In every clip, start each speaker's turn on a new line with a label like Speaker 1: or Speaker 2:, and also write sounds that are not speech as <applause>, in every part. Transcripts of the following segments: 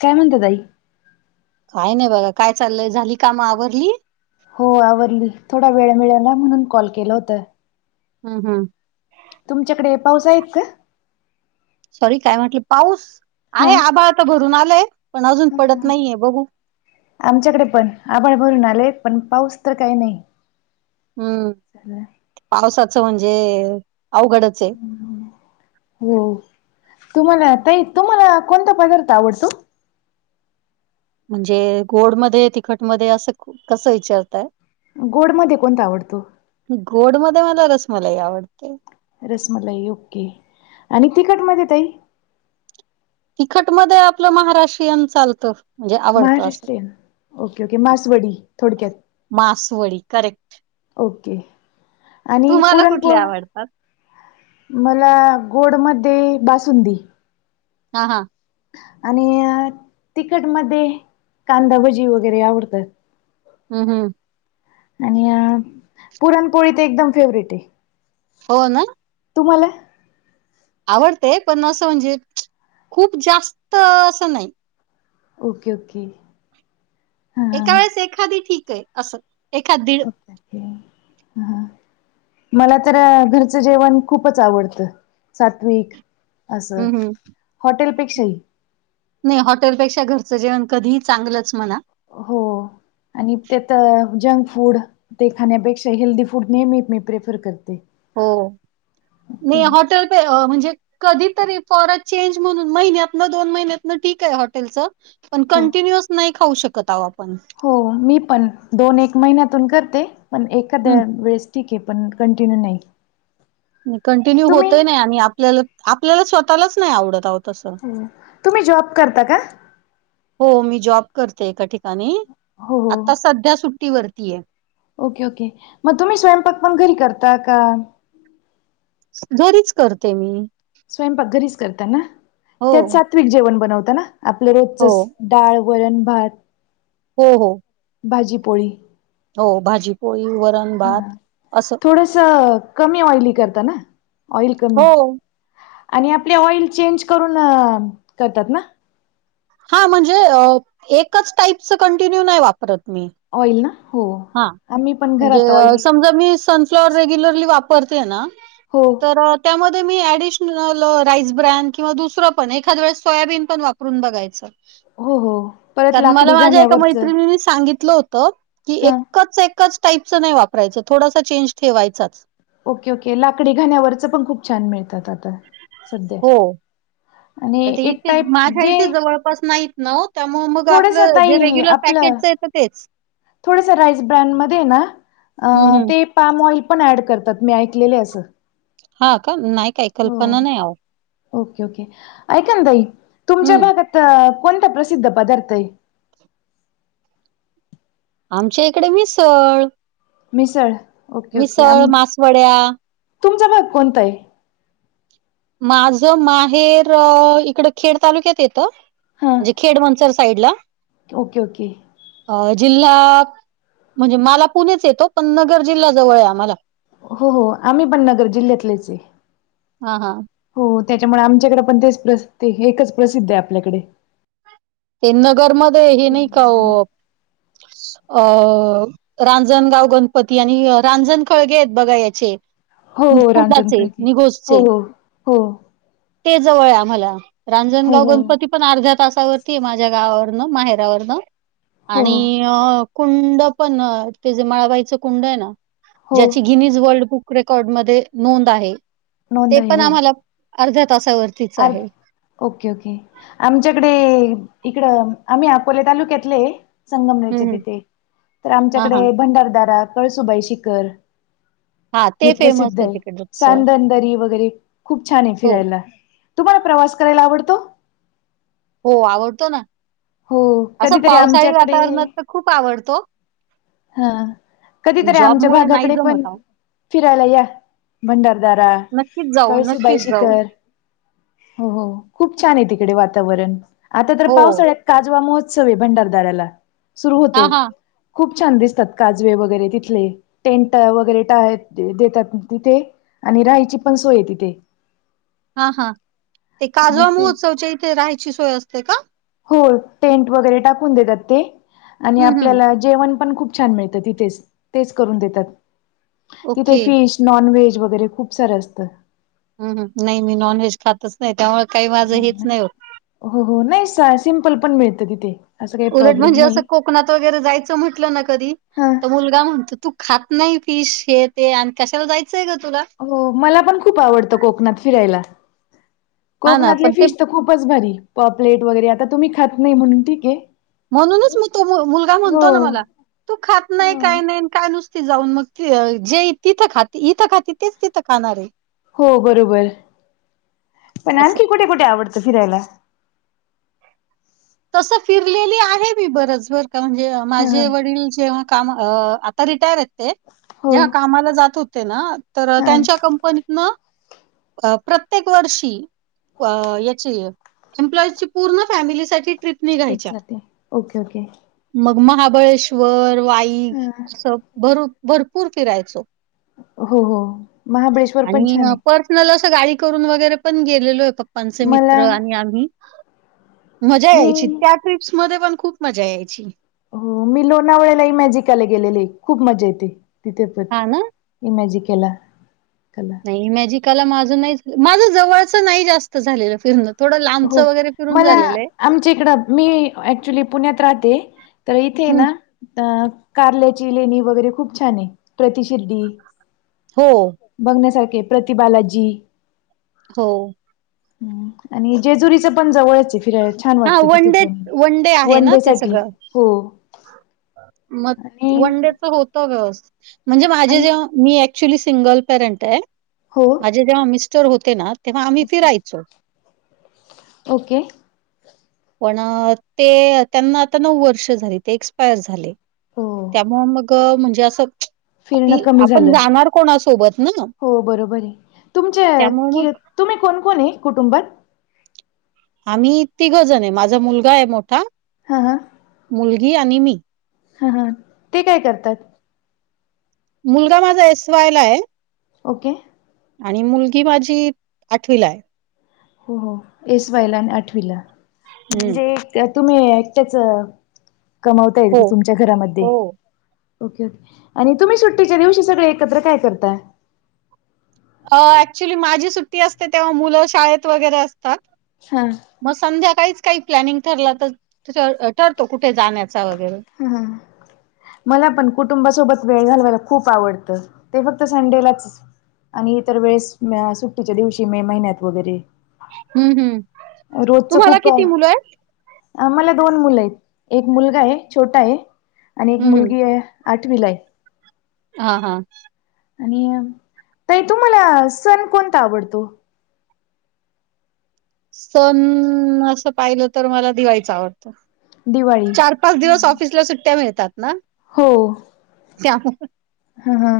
Speaker 1: काय म्हणते ताई.
Speaker 2: काय नाही बघा काय चाललंय झाली काम आवरली.
Speaker 1: हो आवरली थोडा वेळ मिळाला ना म्हणून कॉल केलं होता.
Speaker 2: हम हम.
Speaker 1: तुमच्याकडे पाऊस आहेत का?
Speaker 2: सॉरी काय म्हटलं पाऊस
Speaker 1: हा
Speaker 2: आहे आभाळ तर भरून आलाय पण अजून पडत नाहीये बघू.
Speaker 1: आमच्याकडे पण आभाळ भरून आले पण पाऊस तर काही नाही.
Speaker 2: हमम.
Speaker 1: <inaudible>
Speaker 2: पावसाचं म्हणजे अवघडचेय.
Speaker 1: हो तुम्हाला ताई तुम्हाला कोणता पदार्थ आवडतो.
Speaker 2: म्हणजे गोडमध्ये तिखट मध्ये असं कसं विचारतय.
Speaker 1: गोडमध्ये कोणता आवडतो?
Speaker 2: गोड मध्ये मला रसमलाई आवडते.
Speaker 1: रसमलाई ओके आणि तिखट मध्ये ताई?
Speaker 2: तिखट मध्ये आपलं महाराष्ट्रीयन चालतं. म्हणजे आवडतं असं.
Speaker 1: महाराष्ट्रयन ओके ओके मासवडी थोडक्यात.
Speaker 2: मासवडी करेक्ट.
Speaker 1: ओके आणि
Speaker 2: तुम्हाला कुठले
Speaker 1: पुरणपोळ्या?
Speaker 2: आवडतात?
Speaker 1: मला गोडमध्ये बासुंदी.
Speaker 2: हा हा.
Speaker 1: आणि तिखट मध्ये कांदाभजी वगैरे आवडत.
Speaker 2: हम् हमम.
Speaker 1: आणि पुरणपोळी तर एकदम फेवरेट आहे.
Speaker 2: हो ना.
Speaker 1: तुम्हाला?
Speaker 2: आवडते पण असं म्हणजे खूप जास्त असं नाही.
Speaker 1: Okay okay. हा
Speaker 2: एका वेळेस एखादी ठीकय असं एखाद दिड.
Speaker 1: हा. मला तर घरचं जेवण खूपच आवडतं सात्विक. असं
Speaker 2: हम्म, हम्म.
Speaker 1: हॉटेलपेक्षाही.
Speaker 2: नाही हॉटेलपेक्षा घरचं जेवण कधीही चांगलंच म्हणा
Speaker 1: हो आणि त्यात जंक फूड ते खाण्यापेक्षा हेल्दीी फूड नेहमीित मी प्रेफर करते
Speaker 2: हो म
Speaker 1: ओके
Speaker 2: हॉटेल पे म्हणजे कधीतरी फॉरे चेंज म्हणून महिन्यातन दोन महिन्यातन ठीक आहे हॉटेलच पण
Speaker 1: हो.
Speaker 2: कंटिन्युअस नाही खाऊ शकत आहो आपण
Speaker 1: हो मी पण दोन एक महिन्यातून करते पण एखाद्या
Speaker 2: हं,
Speaker 1: वेळेस ठीक आहे पण कंटिन्यू नाही
Speaker 2: कंटिन्यू होतय
Speaker 1: तुम्ही
Speaker 2: नाही आणि आपल्याला आपल्याला स्वतःलाच नाही आवडत आवत
Speaker 1: तुम्ही जॉब करता का
Speaker 2: हो मी जॉब करते एका ठिकाणी
Speaker 1: हो
Speaker 2: आता
Speaker 1: हो
Speaker 2: सध्या सुट्टीवररतीय
Speaker 1: ओके ओके मग तुम्ही स्वयंपाक पण घरी करता का
Speaker 2: घरीच करते मी
Speaker 1: स्वयंपाक घरीच करतना
Speaker 2: हो.
Speaker 1: त्यात सात्विक जेवण बनवताना आपलं
Speaker 2: हो.
Speaker 1: रोजच डाळ गोरण भात
Speaker 2: हो हो
Speaker 1: भाजीप
Speaker 2: हो भाजी होय वर
Speaker 1: हा थोडस कमी ऑइली करता ना ऑइल
Speaker 2: हो
Speaker 1: कमी आणि आपले ऑइल चेंज करून करतात ना
Speaker 2: हा म्हणजे एकच टाईपच कंटिन्यू नाही वापरत मी
Speaker 1: ऑइल ना हो
Speaker 2: हा
Speaker 1: आम्ही पण घरात
Speaker 2: म्हणजे
Speaker 1: ऑइल
Speaker 2: समजा मी फ्लॉर रेग्युलरली वापरते ना
Speaker 1: हो
Speaker 2: तर त्यामध्ये मी ऍडिशनल राईस ब्रॅड किंवा दुसरं पण एखाद वेळेस सोयाबीन पण वापरून बघायचं
Speaker 1: हो हो परत
Speaker 2: कारण मला
Speaker 1: लाकडी
Speaker 2: माझ्या एका
Speaker 1: घाण्यावरचं
Speaker 2: मैत्रिणीनीी सांगितलं होत की
Speaker 1: हा
Speaker 2: एकच एकच टाईपचं नाही वापरायचं थोडासा चेंज ठेवायचाच
Speaker 1: ओके ओके लाकडी घाण्यावरच पण खूप छान मिळतात आता सध्या
Speaker 2: हो. तर
Speaker 1: आणि
Speaker 2: ते
Speaker 1: एक
Speaker 2: इथे
Speaker 1: टाईप
Speaker 2: माझ्या
Speaker 1: जे
Speaker 2: इथे जवळपास नाहीत नव त्यामुळे मग
Speaker 1: थोडस
Speaker 2: आपलं जे
Speaker 1: ताई
Speaker 2: रेग्युलर
Speaker 1: आपलं
Speaker 2: पॅकेटचं आहेेतं तेच
Speaker 1: थोडस राईस ब्रँड म ना
Speaker 2: हं, हं.
Speaker 1: ते पाम ऑइल पण ॲड करतात मी ऐकलेले असं
Speaker 2: हा का नाही काय
Speaker 1: हो
Speaker 2: कल्पना नाही आ
Speaker 1: ओके ओके ऐकई तुमच्या
Speaker 2: हं.
Speaker 1: भागात कोणता प्रसिद्ध पदार्थ आहे
Speaker 2: आमच्या इकडे मिसळ
Speaker 1: मिसळ ओके ओके
Speaker 2: मिसळ,
Speaker 1: आम
Speaker 2: मासवड्या.
Speaker 1: तुमचा भाग कोणता आहे
Speaker 2: माझं माहेर इकड खेड तालुक्यात येतं
Speaker 1: हा
Speaker 2: म्हणजे खेड मनसर साईड ला
Speaker 1: ओके ओके
Speaker 2: अ जिल्हा म्हणजे मला पुणेच येतो पण नगर जिल्हा जवळ आहे आ मला
Speaker 1: हो हो आम्ही बडनगर जिल्ह्यातलेच आहे
Speaker 2: हा हा
Speaker 1: हो त्याच्यामुळे आमच्याकडे पण तेच प्र एकच प्रसिद्ध आहे आपल्याकडे
Speaker 2: ते नगर मध्ये हे नाही का अ रांजणगाव गणपती आणि रांजण खळगे आहेत बघा याचे
Speaker 1: हो
Speaker 2: न
Speaker 1: हो रांजण
Speaker 2: कुंडाचे
Speaker 1: खळगे हो
Speaker 2: निघोषचे
Speaker 1: हो हो
Speaker 2: ते जवळ आहे आम्हाला
Speaker 1: हो
Speaker 2: रांजणगाव
Speaker 1: हो
Speaker 2: गणपती पण अर्ध्या तासावर त माझ्या गावावरन माहेरावरन
Speaker 1: हो हो
Speaker 2: आणि अ कुंड पण ते जे मळवायचं कुंड आहे ना,
Speaker 1: हो
Speaker 2: ज्याची गिनीज वर्ल्ड बुक रेकॉर्ड मध्ये नोंद आहे,
Speaker 1: नोंद
Speaker 2: ते
Speaker 1: आहे
Speaker 2: पण
Speaker 1: हो
Speaker 2: आम्हाला अर्ध्या तासावर
Speaker 1: अर ओके ओके, आमच्याकडे इकडं आम्ही अकोले तालुक्यातले.
Speaker 2: हं,
Speaker 1: संगमनेरच्या
Speaker 2: हं.
Speaker 1: तिथे, तर
Speaker 2: हां,
Speaker 1: आमच्याकडे
Speaker 2: हां.
Speaker 1: भंडारदारा, कळसुबाई शिखर
Speaker 2: हां,
Speaker 1: हे
Speaker 2: ते फेमस
Speaker 1: प्रसिद्ध आहे,
Speaker 2: तिकडचं.
Speaker 1: सांदन दरी वगैरे खूप छान आहे
Speaker 2: हो,
Speaker 1: फिरायला. तुम्हाला प्रवास करायला आवडतो?
Speaker 2: हो आवडतो ना,
Speaker 1: हो
Speaker 2: असं
Speaker 1: कधीतरी
Speaker 2: पावसाळी वातावरणात
Speaker 1: आमच्याकडे
Speaker 2: तर खूप आवडतो.
Speaker 1: हा,
Speaker 2: पण
Speaker 1: कधीतरी आमच्या
Speaker 2: जॉबमुळे नाही
Speaker 1: भागाकडे पण
Speaker 2: जमत अहो.
Speaker 1: फिरायला या, भंडारदारा,
Speaker 2: नक्कीच जाऊ,
Speaker 1: कळसुबाई
Speaker 2: नक्कीच जाऊ.
Speaker 1: शिखर. हो हो, खूप छान आहे तिकडे वातावरण आता तर
Speaker 2: हो.
Speaker 1: पावसाळ्यात काजवा महोत्सव आहे भंडारदाऱ्याला सुरू
Speaker 2: हां,
Speaker 1: होतो.
Speaker 2: हां.
Speaker 1: खूप छान दिसतात काजवे वगैरे तिथले, टेंट वगैरे ट देतात तिथे. आणि राहायची पण सोय तिथे.
Speaker 2: हा हा, ते
Speaker 1: मग
Speaker 2: काजवा
Speaker 1: ते
Speaker 2: महोत्सवच्या इथे राहायची सोय असते का?
Speaker 1: हो टेंट वगैरे टाकून देतात ते, आणि
Speaker 2: हं, हं.
Speaker 1: आपल्याला जेवण पण खूप छान मिळतं तिथेच, तेच करून देतात. तिथे
Speaker 2: ओके.
Speaker 1: फिश नॉन व्हेज वगैरे, खूप सारं असतं.
Speaker 2: ह नाही मी नॉनव्हेज खातच नाही, त्यामुळ काही माझं हेच नाही होत.
Speaker 1: हो हो नाही, सिम्पल पण मिळतं तिथे. असं काही
Speaker 2: उलट
Speaker 1: प्रॉब्लेम
Speaker 2: म्हणजे असं
Speaker 1: नाही
Speaker 2: कोकणात वगैरे जायचं म्हटलं ना कधी,
Speaker 1: हा
Speaker 2: तर मुलगा म्हणतो तू खात नाही फिश हे ते, आणि कशाला जायचंय ग तुला.
Speaker 1: हो मला पण खूप आवडतं कोकणात फिरायला.
Speaker 2: हा ना
Speaker 1: कोकणातले
Speaker 2: पण ते
Speaker 1: फिश तर खूपच भारी. पॉपलेट वगैरे आता तुम्ही खात नाही म्हणून ठीके.
Speaker 2: म्हणूनच मी तो मुलगा म्हणतो ना मला, तू खात नाही
Speaker 1: हो
Speaker 2: काय नाही काय नुसते जाऊन मग, जे तिथं खाते इथं खाते तेच तिथं खाणारय.
Speaker 1: हो बरोबर. पण
Speaker 2: असं
Speaker 1: आणखी कुठे कुठे आवडतं फिरायला?
Speaker 2: तस फिरलेली आहे मी बरंच बरं का म्हणजे.
Speaker 1: ह ह
Speaker 2: माझे वडील जेव्हा काम अ -आता रिटायर हायत ते,
Speaker 1: हो
Speaker 2: जेव्हा कामाला जात होते ना तर
Speaker 1: हां
Speaker 2: त्यांच्या कंपनीतन, प्रत्येक वर्षी याची एम्प्लॉईची पूर्ण फॅमिलीसाठी ट्रिप
Speaker 1: स्ट्रिप
Speaker 2: निघायच्या.
Speaker 1: जाते, ओके ओके.
Speaker 2: मग महाबळेश्वर, वाई
Speaker 1: हम
Speaker 2: असं भर भरपूर फिरायचो.
Speaker 1: हो हो महाबळेश्वर पण
Speaker 2: आणि
Speaker 1: छानय.
Speaker 2: <unintelligible> असं गाडी करून वगैरे पण गेलेलो आहे, पप्पांचे
Speaker 1: मला
Speaker 2: मित्र आणि आम्ही. मजा
Speaker 1: मी
Speaker 2: यायची, त्या ट्रिप्स मध्ये पण खूप मजा यायची.
Speaker 1: हो मी लोणावळ्यालाही मॅजिकाला गेलेले, खूप मजा येते तिथे पण.
Speaker 2: हां ना?
Speaker 1: इमॅजिकेला, कला.
Speaker 2: मॅजिकला माझ नाहीच, माझ जवळच नाही जास्त झालेलं फिरण. थोडं लांबच
Speaker 1: हो
Speaker 2: वगैरे फिरून
Speaker 1: मला
Speaker 2: झालेलं आहे.
Speaker 1: आमच्या इकडं मी ऍक्च्युली पुण्यात राहते. तर इथे
Speaker 2: हं.
Speaker 1: ना अ -कार्ल्याची लेणी वगैरे खूप छान आहे, प्रतिशिर्डी
Speaker 2: हो.
Speaker 1: बघण्यासारखे प्रतिबालाजी.
Speaker 2: हो.
Speaker 1: आणि जेजुरीचं पण जवळचय फिरायला. छान
Speaker 2: हां,
Speaker 1: वाटतं तिथे
Speaker 2: वन डे
Speaker 1: पण
Speaker 2: आहे
Speaker 1: वन
Speaker 2: ना
Speaker 1: डे
Speaker 2: ते
Speaker 1: साठी.
Speaker 2: सगळं?
Speaker 1: हो.
Speaker 2: मग
Speaker 1: आणि
Speaker 2: वन डेच होत व्यवस्थित. म्हणजे माझे
Speaker 1: आणि
Speaker 2: जे मी ऍक्च्युली सिंगल पेरंट आहे.
Speaker 1: हो
Speaker 2: माझे जेव्हा मिस्टर होते ना तेव्हा आम्ही
Speaker 1: ओके
Speaker 2: फिरायचो.
Speaker 1: ओके
Speaker 2: पण ते त्यांना आता नऊ वर्ष झाली ते एक्सपायर झाले
Speaker 1: हो
Speaker 2: त्यामु मग म्हणजे असं
Speaker 1: फिरण
Speaker 2: आपली
Speaker 1: कमी
Speaker 2: आपण
Speaker 1: झालं
Speaker 2: जाणार कोणासोबत ना,
Speaker 1: हो बरोबर आहे तुमचे
Speaker 2: त्यामुळे
Speaker 1: कि
Speaker 2: मग
Speaker 1: तुम्ही कोणक कोण आहे कुटुंबात
Speaker 2: आम्ही तिघजण आहे माझा मुलगा आहे मोठा
Speaker 1: हां
Speaker 2: मुलगी आणि मी
Speaker 1: हा हा ते काय करतात
Speaker 2: मुलगा माझा एस वायला आहे
Speaker 1: ओके
Speaker 2: आणि मुलगी भाजी आठवीला आहे
Speaker 1: हो हो एस वायला आणि आठवीला
Speaker 2: हं.
Speaker 1: म्हणजे तुम्ही एकट्याच कमावता ये
Speaker 2: हो,
Speaker 1: का तुम घरामध्ये
Speaker 2: हो.
Speaker 1: ओके ओके आणि तुम्ही सुट्टीच्या दिवशी सगळे एकत्र काय करता
Speaker 2: अ ऍक्च्युली माझी सुट्टी असते तेव्हा मुलं शाळेत वगैरे असतात
Speaker 1: हा
Speaker 2: मग संध्याकाळीच काही प्लॅनिंग ठरला तर ठरतो कुठे जाण्याचा वगैरे
Speaker 1: हम् मला पण कुटुंबासोबत वेळ घलवायला खूप आवडतं ते फक्त संडेलाच आणि इतर वेळेस सुट्टीच्या दिवशी मे महिन्यात वगैरे
Speaker 2: हम्म हम् तुम्हाला किती मुलं आहेत
Speaker 1: आम्हाला दोन मुलं आहेत एक मुलगा आहे छोटा आहे आणि एक
Speaker 2: हम्म हम्म
Speaker 1: मुलगी आहे आठवीलाय
Speaker 2: हा हा
Speaker 1: आणि त तुम्हाला सण कोणता आवडतो
Speaker 2: सण असं पाहिलं तर मला दिवाळीच आवडत
Speaker 1: दिवाळी
Speaker 2: चार पाच दिवस िसल्या सुट्ट्या मिळतात ना
Speaker 1: हो
Speaker 2: त्या
Speaker 1: हा हा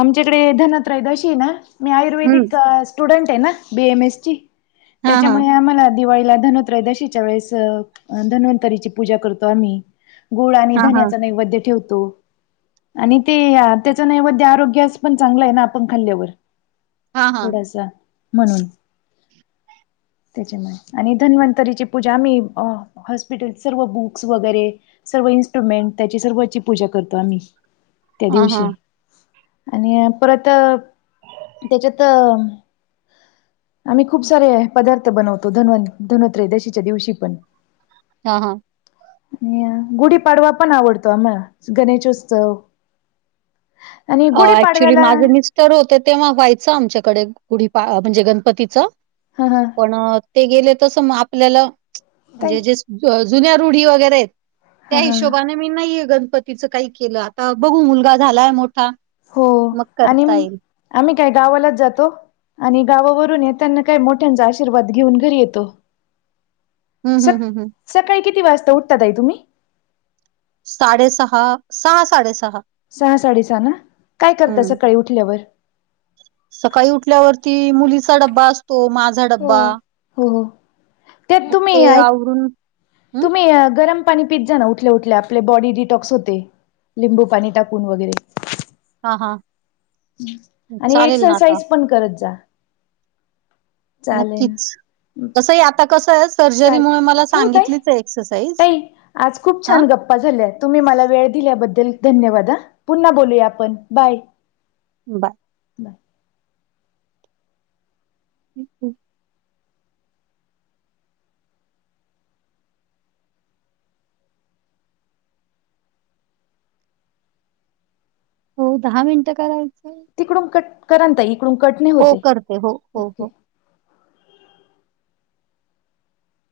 Speaker 1: आमच्याकडे धनत्रयद अशी ना मी
Speaker 2: हम्म
Speaker 1: आयुर्वेदिक स्टुडन्ट आहे ना बीएमएस ची
Speaker 2: हा हा
Speaker 1: त्याच्यामुळे आम्हाला दिवाळीला धन त्रयोदशीच्या वेळेस धन्वंतरीची पूजा करतो आम्ही गुळ आणि
Speaker 2: हा हा
Speaker 1: धन्याच नैवेद्य ठेवतो आणि ते ते या त्याचा नैवेद्य आरोग्यास पण चांगलं आहे ना आपण खाल्ल्यावर
Speaker 2: हा हा
Speaker 1: थोडासा म्हणून
Speaker 2: <unintelligible>
Speaker 1: त्याच्यामुळे आणि धन्वंतरीची पूजा आम्ही हॉस्पिटल सर्व बुक्स वगैरे सर्व इन्स्ट्रुमेंट त्याची सर्वची पूजा करतो आम्ही त्या
Speaker 2: हा हा
Speaker 1: दिवशी आणि परत त्याच्यात आम्ही खूप सारे पदार्थ बनवतो धनो त्रईच्या दिवशी पण
Speaker 2: हा हा
Speaker 1: गुढीपाडवा पण आवडतो आम्हाला गणेशोत्सव आणि
Speaker 2: अ ऍक्च्युली
Speaker 1: गुढीपाडव्याला
Speaker 2: माझं मिस्टर होते तेव्हा व्हायचं आमच्याकडे म्हणजे गणपतीचं
Speaker 1: हा हा
Speaker 2: पण ते गेले तस आपल्याला
Speaker 1: ताई
Speaker 2: म्हणजे जे जुन्या रुढी वगैरे आहेत त्या
Speaker 1: हा हा
Speaker 2: हिशोबाने मी नाहीये गणपतीचं काही केलं आता बघू मुलगा झालाय मोठा
Speaker 1: हो
Speaker 2: मग
Speaker 1: आणि
Speaker 2: करता येईल.
Speaker 1: आम्ही काय गावालाच जातो आणि गावावरून येताना काय मोठ्यांचा आशीर्वाद घेऊन घरी येतो
Speaker 2: हम्
Speaker 1: स
Speaker 2: हम हम हम
Speaker 1: सकाळी किती वाजता उठता ताई तुम्ही
Speaker 2: साडेसहा सहा साडेसहा
Speaker 1: सहा साडेसहा ना काय करता सकाळी उठल्यावर
Speaker 2: सकाळी उठल्यावरती मुलीचा डब्बा असतो माझा
Speaker 1: हो.
Speaker 2: डब्बा
Speaker 1: हो हो त्यात
Speaker 2: मग
Speaker 1: तुम्ही
Speaker 2: ते
Speaker 1: ऐ
Speaker 2: आवरून हं,
Speaker 1: तुम्ही गरम पाणी पीत जा ना उठल्या उठल्या आपले बॉडी डिटॉक्स होते लिंबू पाणी टाकून वगैरे
Speaker 2: हा हा
Speaker 1: आणि एक्सरसाइज पण करत जा चालेल.
Speaker 2: नक्कीच तसं आता कसं आहे सर्जरी
Speaker 1: चालेल.
Speaker 2: मुळे मला
Speaker 1: ठेवू ताई?
Speaker 2: सांगितलीच आहे एक्सरसाइज
Speaker 1: ताई आज खूप
Speaker 2: हां,
Speaker 1: छान गप्पा झालेय तुम्ही मला वेळ दिल्याबद्दल धन्यवाद हा पुन्हा बोलूया आपण बाय
Speaker 2: बाय हक <unintelligible> हो दहा मिनटं करायचंय
Speaker 1: तिकडून कट कराल काय इकडून कट नाही
Speaker 2: हो
Speaker 1: होत आहे
Speaker 2: करते हो हो हो
Speaker 1: ओके.